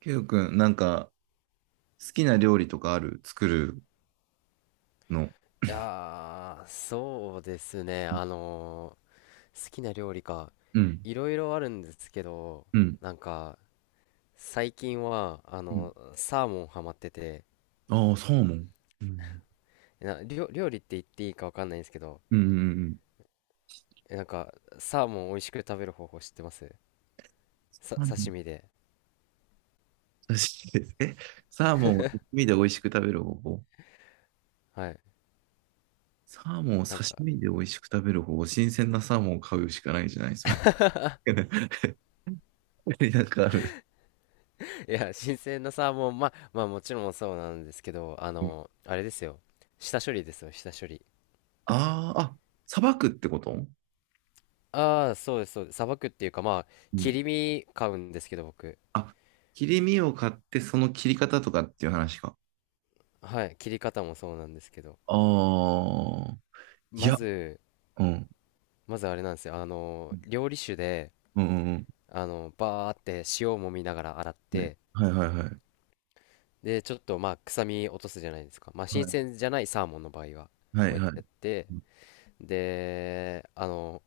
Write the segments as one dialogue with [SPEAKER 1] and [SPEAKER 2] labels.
[SPEAKER 1] ケイオくん、なんか、好きな料理とかある？作るの？
[SPEAKER 2] いやー、そうですね。好きな料理か。
[SPEAKER 1] うん、
[SPEAKER 2] いろいろあるんですけど、
[SPEAKER 1] うん、
[SPEAKER 2] なんか、最近は、
[SPEAKER 1] うん。
[SPEAKER 2] サーモンハマってて、
[SPEAKER 1] ああ、サーモン。うん、
[SPEAKER 2] 料理って言っていいかわかんないんですけど、
[SPEAKER 1] うんうんうん。
[SPEAKER 2] なんか、サーモン美味しく食べる方法知ってます？
[SPEAKER 1] サーモン
[SPEAKER 2] 刺身で。
[SPEAKER 1] 刺身です。え、サーモンを刺身で美味しく食べる方法。
[SPEAKER 2] はい。
[SPEAKER 1] サーモンを
[SPEAKER 2] なん
[SPEAKER 1] 刺
[SPEAKER 2] か、
[SPEAKER 1] 身で美味しく食べる方法。新鮮なサーモンを買うしかないじゃない、それ。なんかある？
[SPEAKER 2] いや、新鮮なサーモン、まあ、もちろんそうなんですけど、
[SPEAKER 1] うん。
[SPEAKER 2] あれですよ。下処理ですよ、下処理。
[SPEAKER 1] あーあ、さばくってこと？
[SPEAKER 2] ああ、そうです、そうです。さばくっていうか、まあ、
[SPEAKER 1] う
[SPEAKER 2] 切
[SPEAKER 1] ん。
[SPEAKER 2] り身買うんですけど、僕。
[SPEAKER 1] あ、切り身を買って、その切り方とかっていう話か。
[SPEAKER 2] はい、切り方もそうなんですけど、
[SPEAKER 1] ああ、い
[SPEAKER 2] ま
[SPEAKER 1] や、
[SPEAKER 2] ず、
[SPEAKER 1] うん。
[SPEAKER 2] まずあれなんですよ、料理酒で、
[SPEAKER 1] うんうん。
[SPEAKER 2] バーって塩を揉みながら洗っ
[SPEAKER 1] はい。
[SPEAKER 2] て、
[SPEAKER 1] はいはいはい。
[SPEAKER 2] で、ちょっとまあ、臭み落とすじゃないですか。まあ、
[SPEAKER 1] は
[SPEAKER 2] 新
[SPEAKER 1] い。
[SPEAKER 2] 鮮じゃないサーモンの場合は、
[SPEAKER 1] は
[SPEAKER 2] こう
[SPEAKER 1] いはい
[SPEAKER 2] やっ
[SPEAKER 1] は
[SPEAKER 2] てや
[SPEAKER 1] い。
[SPEAKER 2] って、
[SPEAKER 1] うん
[SPEAKER 2] で、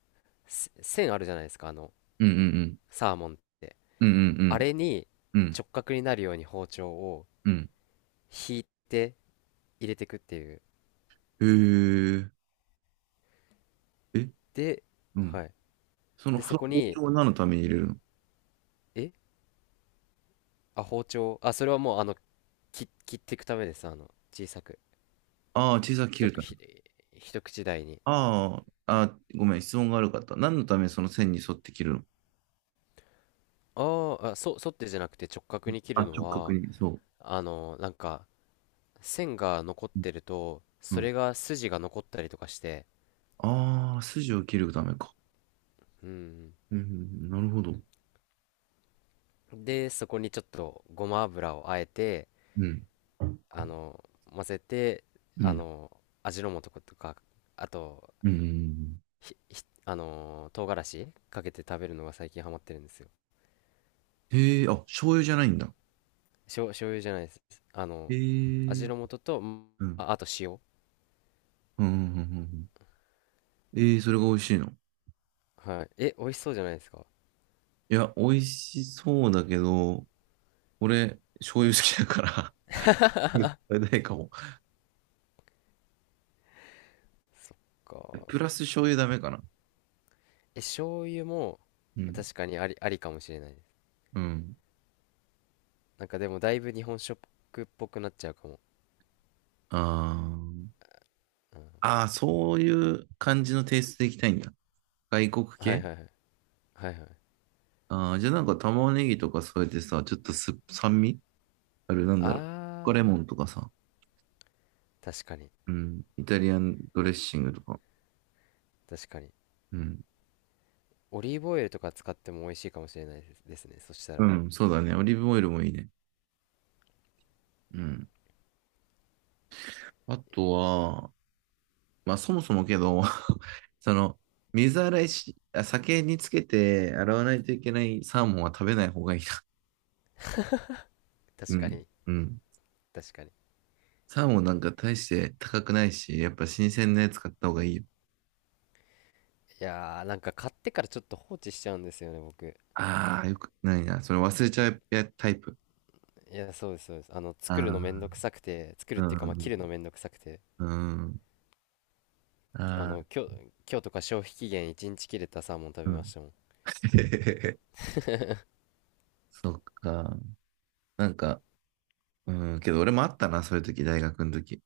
[SPEAKER 2] 線あるじゃないですか、
[SPEAKER 1] うん
[SPEAKER 2] サーモンって。
[SPEAKER 1] うん。うんう
[SPEAKER 2] あ
[SPEAKER 1] ん
[SPEAKER 2] れに
[SPEAKER 1] うん。うん
[SPEAKER 2] 直角になるように包丁を
[SPEAKER 1] うん。
[SPEAKER 2] 引いて入れていくっていう。
[SPEAKER 1] へえ。え、
[SPEAKER 2] で、
[SPEAKER 1] うん。
[SPEAKER 2] はい。
[SPEAKER 1] その、
[SPEAKER 2] で、
[SPEAKER 1] そ
[SPEAKER 2] そ
[SPEAKER 1] の
[SPEAKER 2] こ
[SPEAKER 1] 包
[SPEAKER 2] に、
[SPEAKER 1] 丁は何のために入れるの？
[SPEAKER 2] えあ、包丁。あ、それはもう、切っていくためです。小さく。
[SPEAKER 1] ああー、小さく切
[SPEAKER 2] 一
[SPEAKER 1] る
[SPEAKER 2] 口
[SPEAKER 1] ため。
[SPEAKER 2] ひ、一口大に。
[SPEAKER 1] あーあー、あ、ごめん、質問が悪かった。何のため、その線に沿って切るの？
[SPEAKER 2] あーあ、沿ってじゃなくて直角に切
[SPEAKER 1] あ、
[SPEAKER 2] るの
[SPEAKER 1] 直角
[SPEAKER 2] は、
[SPEAKER 1] に、そ
[SPEAKER 2] なんか、線が残っ
[SPEAKER 1] う。
[SPEAKER 2] てると、
[SPEAKER 1] う
[SPEAKER 2] そ
[SPEAKER 1] ん。
[SPEAKER 2] れが筋が残ったりとかして、
[SPEAKER 1] ああ、筋を切るためか。
[SPEAKER 2] うん。
[SPEAKER 1] うん、なるほど。
[SPEAKER 2] で、そこにちょっとごま油をあえて、
[SPEAKER 1] うん。
[SPEAKER 2] あの、混ぜて、
[SPEAKER 1] う
[SPEAKER 2] あ
[SPEAKER 1] ん。
[SPEAKER 2] の、味の素とか、あと、
[SPEAKER 1] うんうんうん。
[SPEAKER 2] 唐辛子かけて食べるのが最近ハマってるんですよ。
[SPEAKER 1] へえ、あ、醤油じゃないんだ。
[SPEAKER 2] 醤油じゃないです。あ
[SPEAKER 1] へ
[SPEAKER 2] の
[SPEAKER 1] え。う
[SPEAKER 2] 味
[SPEAKER 1] ん。
[SPEAKER 2] の素と、
[SPEAKER 1] うん
[SPEAKER 2] あ、あと塩。
[SPEAKER 1] うんうんうん。ええ、それが美味しいの？
[SPEAKER 2] はい。え、美味しそうじゃないですか？
[SPEAKER 1] いや、美味しそうだけど、俺、醤油好きだから 食べないかも。
[SPEAKER 2] か。
[SPEAKER 1] プラス醤油ダメかな。
[SPEAKER 2] え、醤油も
[SPEAKER 1] うん。
[SPEAKER 2] 確かにありかもしれないです。
[SPEAKER 1] うん。
[SPEAKER 2] なんかでもだいぶ日本食っぽくなっちゃうかも。
[SPEAKER 1] あー
[SPEAKER 2] うん、
[SPEAKER 1] あー、そういう感じのテイストでいきたいんだ。外国
[SPEAKER 2] はい
[SPEAKER 1] 系？
[SPEAKER 2] はいはい。はいはい。
[SPEAKER 1] ああー、じゃあなんか玉ねぎとか添えてさ、ちょっと酸味ある、なんだろう。レ
[SPEAKER 2] あ
[SPEAKER 1] モンとかさ。
[SPEAKER 2] ー、確かに。
[SPEAKER 1] うん。イタリアンドレッシングとか。
[SPEAKER 2] 確かに。
[SPEAKER 1] うん。
[SPEAKER 2] オリーブオイルとか使っても美味しいかもしれないですね。そした
[SPEAKER 1] う
[SPEAKER 2] ら。
[SPEAKER 1] ん、そうだね。オリーブオイルもいいね。うん。あとは、まあそもそもけど、その、水洗いし、あ酒につけて洗わないといけないサーモンは食べない方がいいな。う
[SPEAKER 2] 確か
[SPEAKER 1] ん、
[SPEAKER 2] に。
[SPEAKER 1] うん。
[SPEAKER 2] 確かに。
[SPEAKER 1] サーモンなんか大して高くないし、やっぱ新鮮なやつ買った方がいいよ。
[SPEAKER 2] いやー、なんか買ってからちょっと放置しちゃうんですよね、僕。
[SPEAKER 1] ああ、よくないな。それ忘れちゃうやタイプ。
[SPEAKER 2] いや、そうです、そうです。作る
[SPEAKER 1] あ
[SPEAKER 2] のめんどくさくて、作る
[SPEAKER 1] あ、
[SPEAKER 2] っていうか、
[SPEAKER 1] う
[SPEAKER 2] まあ、切る
[SPEAKER 1] ん、
[SPEAKER 2] のめんどくさくて。
[SPEAKER 1] うん、
[SPEAKER 2] あ
[SPEAKER 1] ああ、
[SPEAKER 2] の今日今日とか消費期限1日切れたサーモン食
[SPEAKER 1] う
[SPEAKER 2] べま
[SPEAKER 1] ん。
[SPEAKER 2] したもん。
[SPEAKER 1] そっか。なんか、うん、けど俺もあったな、そういう時、大学の時。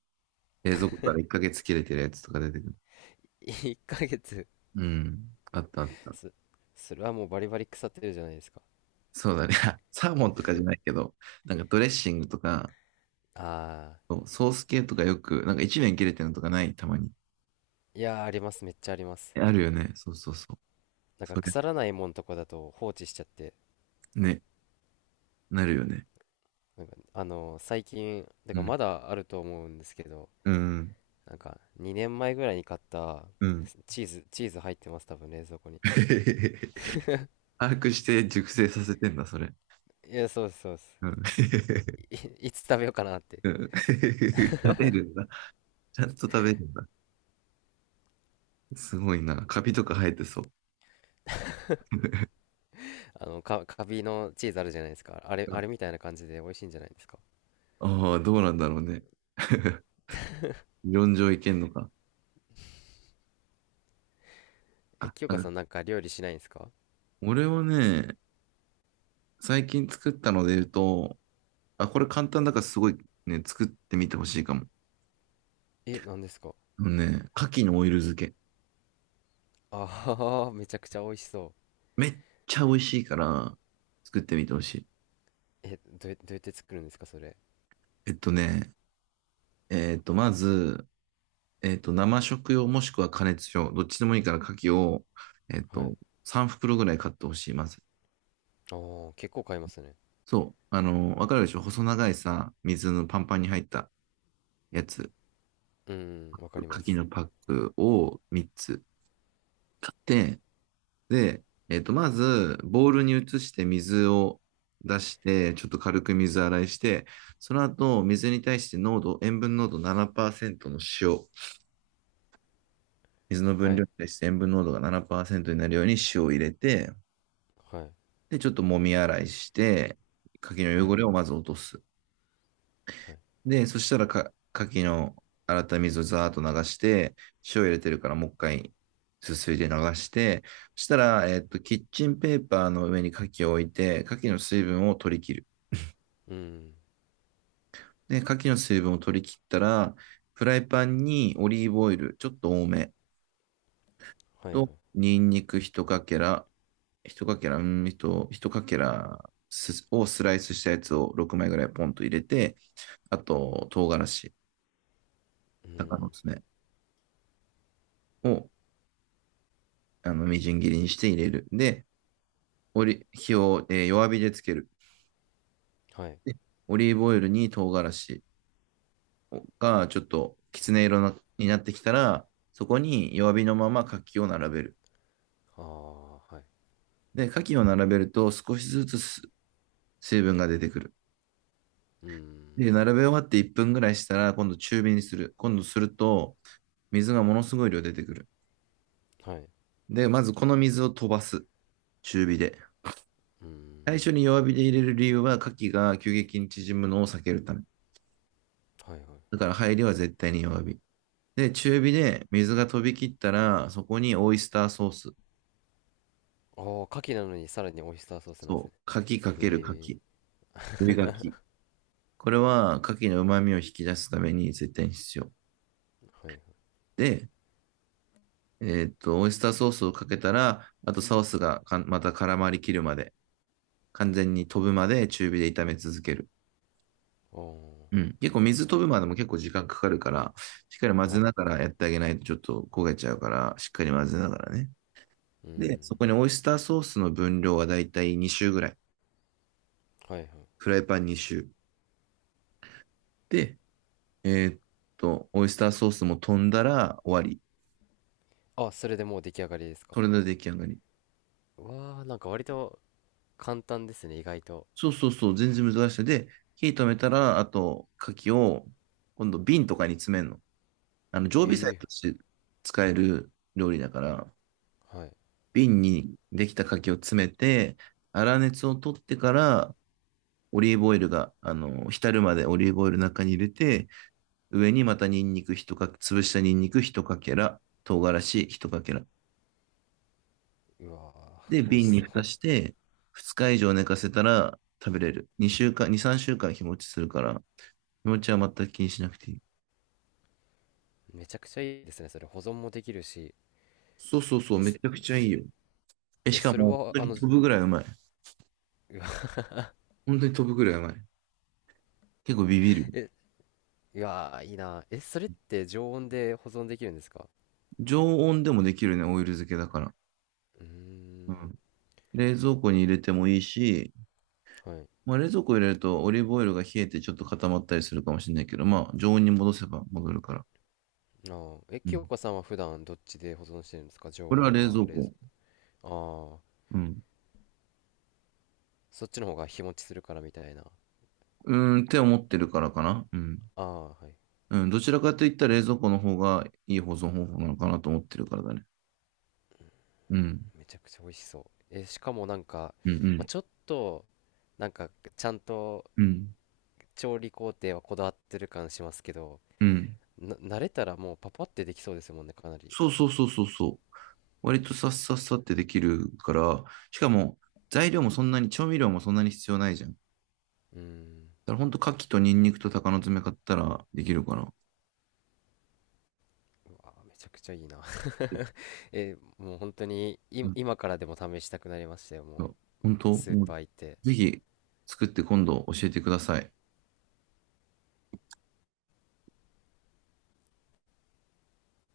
[SPEAKER 1] 冷蔵庫から1ヶ月切れてるやつとか出てくる。
[SPEAKER 2] 1ヶ月？
[SPEAKER 1] うん、あったあっ た。
[SPEAKER 2] すそれはもうバリバリ腐ってるじゃないですか。
[SPEAKER 1] そうだね。サーモンとかじゃないけど、なんかドレッシングとか、
[SPEAKER 2] ああ、
[SPEAKER 1] そうソース系とかよく、なんか一年切れてるのとかない？たまに。
[SPEAKER 2] いやー、あります。めっちゃあります。
[SPEAKER 1] え、あるよね。そうそうそう。
[SPEAKER 2] なんか
[SPEAKER 1] それ、
[SPEAKER 2] 腐らないもんとこだと放置しちゃって、
[SPEAKER 1] ね、なるよね。
[SPEAKER 2] なんか最近だ
[SPEAKER 1] う
[SPEAKER 2] から
[SPEAKER 1] ん。
[SPEAKER 2] まだあると思うんですけど、
[SPEAKER 1] うん。
[SPEAKER 2] なんか2年前ぐらいに買った
[SPEAKER 1] うん。
[SPEAKER 2] チーズ入ってます、多分冷蔵庫に。
[SPEAKER 1] 把握して熟成させてんだ、それ。
[SPEAKER 2] いや、そうです、そうで
[SPEAKER 1] うん。
[SPEAKER 2] す。い、いつ食べようかなって。
[SPEAKER 1] うん 食べるんだ。ちゃんと食べるんだ。すごいな。カビとか生えてそ
[SPEAKER 2] カビのチーズあるじゃないですか、あれ
[SPEAKER 1] う。
[SPEAKER 2] あれみたいな感じで美味しいんじゃないですか？
[SPEAKER 1] ああー、どうなんだろうね。理論上いけんのか。
[SPEAKER 2] え、
[SPEAKER 1] あ、
[SPEAKER 2] 清
[SPEAKER 1] な
[SPEAKER 2] 香さ
[SPEAKER 1] ん
[SPEAKER 2] ん
[SPEAKER 1] か、
[SPEAKER 2] なんか料理しないんですか？
[SPEAKER 1] 俺はね、最近作ったので言うと、あ、これ簡単だからすごいね、作ってみてほしいかも。
[SPEAKER 2] え、なんですか？
[SPEAKER 1] あのね、牡蠣のオイル漬け。
[SPEAKER 2] ああー、めちゃくちゃ美味しそ
[SPEAKER 1] めっちゃ美味しいから、作ってみてほしい。
[SPEAKER 2] う。え、どうやって作るんですか、それ。
[SPEAKER 1] えっとね、えっと、まず、生食用もしくは加熱用、どっちでもいいから牡蠣を、えっ
[SPEAKER 2] は
[SPEAKER 1] と、
[SPEAKER 2] い。
[SPEAKER 1] 3袋ぐらい買ってほしい、まず。
[SPEAKER 2] ああ、結構買いますね。
[SPEAKER 1] そう、わかるでしょ細長いさ、水のパンパンに入ったやつ、
[SPEAKER 2] うん、わかり
[SPEAKER 1] 牡
[SPEAKER 2] ま
[SPEAKER 1] 蠣
[SPEAKER 2] す。
[SPEAKER 1] のパックを3つ。で、で、まず、ボウルに移して水を出して、ちょっと軽く水洗いして、その後、水に対して濃度、塩分濃度7%の塩、水の
[SPEAKER 2] は
[SPEAKER 1] 分量
[SPEAKER 2] い、
[SPEAKER 1] に対して塩分濃度が7%になるように塩を入れて、
[SPEAKER 2] はい、
[SPEAKER 1] で、ちょっと揉み洗いして、柿
[SPEAKER 2] は
[SPEAKER 1] の汚
[SPEAKER 2] い、
[SPEAKER 1] れをまず落とす。
[SPEAKER 2] はい。
[SPEAKER 1] で、そしたらか、牡蠣の洗った水をザーッと流して、塩入れてるからもう一回すすいで流して、そしたら、キッチンペーパーの上に牡蠣を置いて、牡蠣の水分を取り切る。
[SPEAKER 2] うん、
[SPEAKER 1] で、牡蠣の水分を取り切ったら、フライパンにオリーブオイル、ちょっと多め
[SPEAKER 2] はい、はい。
[SPEAKER 1] と、ニンニク一かけら、一かけら、うん、一かけらをスライスしたやつを6枚ぐらいポンと入れて、あと、唐辛子、
[SPEAKER 2] う
[SPEAKER 1] 鷹の
[SPEAKER 2] ん、
[SPEAKER 1] 爪を、みじん切りにして入れる。で、火を、弱火でつける。
[SPEAKER 2] はい。
[SPEAKER 1] で、オリーブオイルに唐辛子がちょっときつね色なになってきたら、そこに弱火のまま牡蠣を並べる。
[SPEAKER 2] ああ、はい。
[SPEAKER 1] で、牡蠣を並べると少しずつ水分が出てくる。
[SPEAKER 2] うん、
[SPEAKER 1] で、並べ終わって1分ぐらいしたら、今度中火にする。今度すると、水がものすごい量出てくる。
[SPEAKER 2] はい。
[SPEAKER 1] で、まずこの水を飛ばす。中火で。
[SPEAKER 2] う
[SPEAKER 1] 最
[SPEAKER 2] ん、
[SPEAKER 1] 初に弱火で入れる理由は、牡蠣が急激に縮むのを避けるため。
[SPEAKER 2] はい、はい。
[SPEAKER 1] だから入りは絶対に弱火。で、中火で水が飛び切ったら、そこにオイスターソース。
[SPEAKER 2] ああ、牡蠣なのにさらにオイスターソースなんです
[SPEAKER 1] そ
[SPEAKER 2] ね。
[SPEAKER 1] う。牡蠣かける牡
[SPEAKER 2] え
[SPEAKER 1] 蠣。追い牡これは牡蠣の旨味を引き出すために絶対に必要。
[SPEAKER 2] え、はい、はい。
[SPEAKER 1] で、オイスターソースをかけたら、あとソースがまた絡まりきるまで、完全に飛ぶまで中火で炒め続ける。
[SPEAKER 2] あ
[SPEAKER 1] うん。結構水飛ぶまでも結構時間かかるから、しっかり混
[SPEAKER 2] あ、
[SPEAKER 1] ぜ
[SPEAKER 2] はい。
[SPEAKER 1] ながらやってあげないとちょっと焦げちゃうから、しっかり混ぜながらね。
[SPEAKER 2] う
[SPEAKER 1] で、そ
[SPEAKER 2] ん、
[SPEAKER 1] こにオイスターソースの分量はだいたい2周ぐらい。
[SPEAKER 2] はい、はい。
[SPEAKER 1] フライパン2周。で、えーっオイスターソースも飛んだら終わり。
[SPEAKER 2] あ、それでもう出来上がりですか？
[SPEAKER 1] それで出来上がり。
[SPEAKER 2] わあ、なんか割と簡単ですね、意外と。
[SPEAKER 1] そうそうそう、全然難しい。で、火止めたら、あと、牡蠣を、今度瓶とかに詰めるの。常備菜
[SPEAKER 2] ええ、
[SPEAKER 1] として使える料理だから、
[SPEAKER 2] はい。
[SPEAKER 1] 瓶にできた牡蠣を詰めて、粗熱を取ってから、オリーブオイルが、浸るまでオリーブオイルの中に入れて、上にまたニンニク一かけ、潰したニンニク一かけら、唐辛子一かけら。
[SPEAKER 2] うわ
[SPEAKER 1] で、
[SPEAKER 2] ー、美味し
[SPEAKER 1] 瓶に
[SPEAKER 2] そ
[SPEAKER 1] 蓋
[SPEAKER 2] う。
[SPEAKER 1] して、2日以上寝かせたら食べれる。2週間、2、3週間日持ちするから、日持ちは全く気にしなくていい。
[SPEAKER 2] めちゃくちゃいいですね、それ。保存もできるし。
[SPEAKER 1] そうそうそう、
[SPEAKER 2] え、
[SPEAKER 1] めちゃくちゃいいよ。え、
[SPEAKER 2] え、
[SPEAKER 1] しか
[SPEAKER 2] それ
[SPEAKER 1] も、本
[SPEAKER 2] は、
[SPEAKER 1] 当に飛ぶぐらいうまい。
[SPEAKER 2] うわ、
[SPEAKER 1] 本当に飛ぶぐらいうまい。結構ビビる。
[SPEAKER 2] え、うわー、いいな。え、それって常温で保存できるんですか？
[SPEAKER 1] 常温でもできるね、オイル漬けだから。
[SPEAKER 2] うー
[SPEAKER 1] う
[SPEAKER 2] ん、
[SPEAKER 1] ん。冷蔵庫に入れてもいいし、
[SPEAKER 2] はい。
[SPEAKER 1] まあ、冷蔵庫入れるとオリーブオイルが冷えてちょっと固まったりするかもしれないけど、まあ、常温に戻せば戻るから。
[SPEAKER 2] あー、え、
[SPEAKER 1] う
[SPEAKER 2] 清
[SPEAKER 1] ん。
[SPEAKER 2] 香さんは普段どっちで保存してるんですか？常
[SPEAKER 1] これは
[SPEAKER 2] 温
[SPEAKER 1] 冷
[SPEAKER 2] か、
[SPEAKER 1] 蔵
[SPEAKER 2] 冷蔵、
[SPEAKER 1] 庫。
[SPEAKER 2] ああ、
[SPEAKER 1] うん。
[SPEAKER 2] そっちの方が日持ちするからみたいな。
[SPEAKER 1] うーんって思ってるからかな。うん。
[SPEAKER 2] ああ、はい。
[SPEAKER 1] うん、どちらかといったら冷蔵庫の方がいい保存方法なのかなと思ってるからだね。うん。
[SPEAKER 2] めちゃくちゃ美味しそう。え、しかもなんか、
[SPEAKER 1] うん、う
[SPEAKER 2] まあ、
[SPEAKER 1] ん、
[SPEAKER 2] ちょっと、なんか、ちゃんと、
[SPEAKER 1] うん、
[SPEAKER 2] 調理工程はこだわってる感しますけど、
[SPEAKER 1] うん。
[SPEAKER 2] 慣れたらもうパパってできそうですもんね、かなり。
[SPEAKER 1] そうそうそうそうそう。割とさっさっさってできるから、しかも材料もそんなに、調味料もそんなに必要ないじゃん。だ
[SPEAKER 2] うん。
[SPEAKER 1] からほんと牡蠣とニンニクと鷹の爪買ったらできるかな。
[SPEAKER 2] あー、めちゃくちゃいいな。え、もう本当に今からでも試したくなりましたよ、
[SPEAKER 1] う
[SPEAKER 2] もう。
[SPEAKER 1] ん、本当、
[SPEAKER 2] スー
[SPEAKER 1] も
[SPEAKER 2] パ
[SPEAKER 1] う
[SPEAKER 2] ー行って。
[SPEAKER 1] ぜひ作って今度教えてください。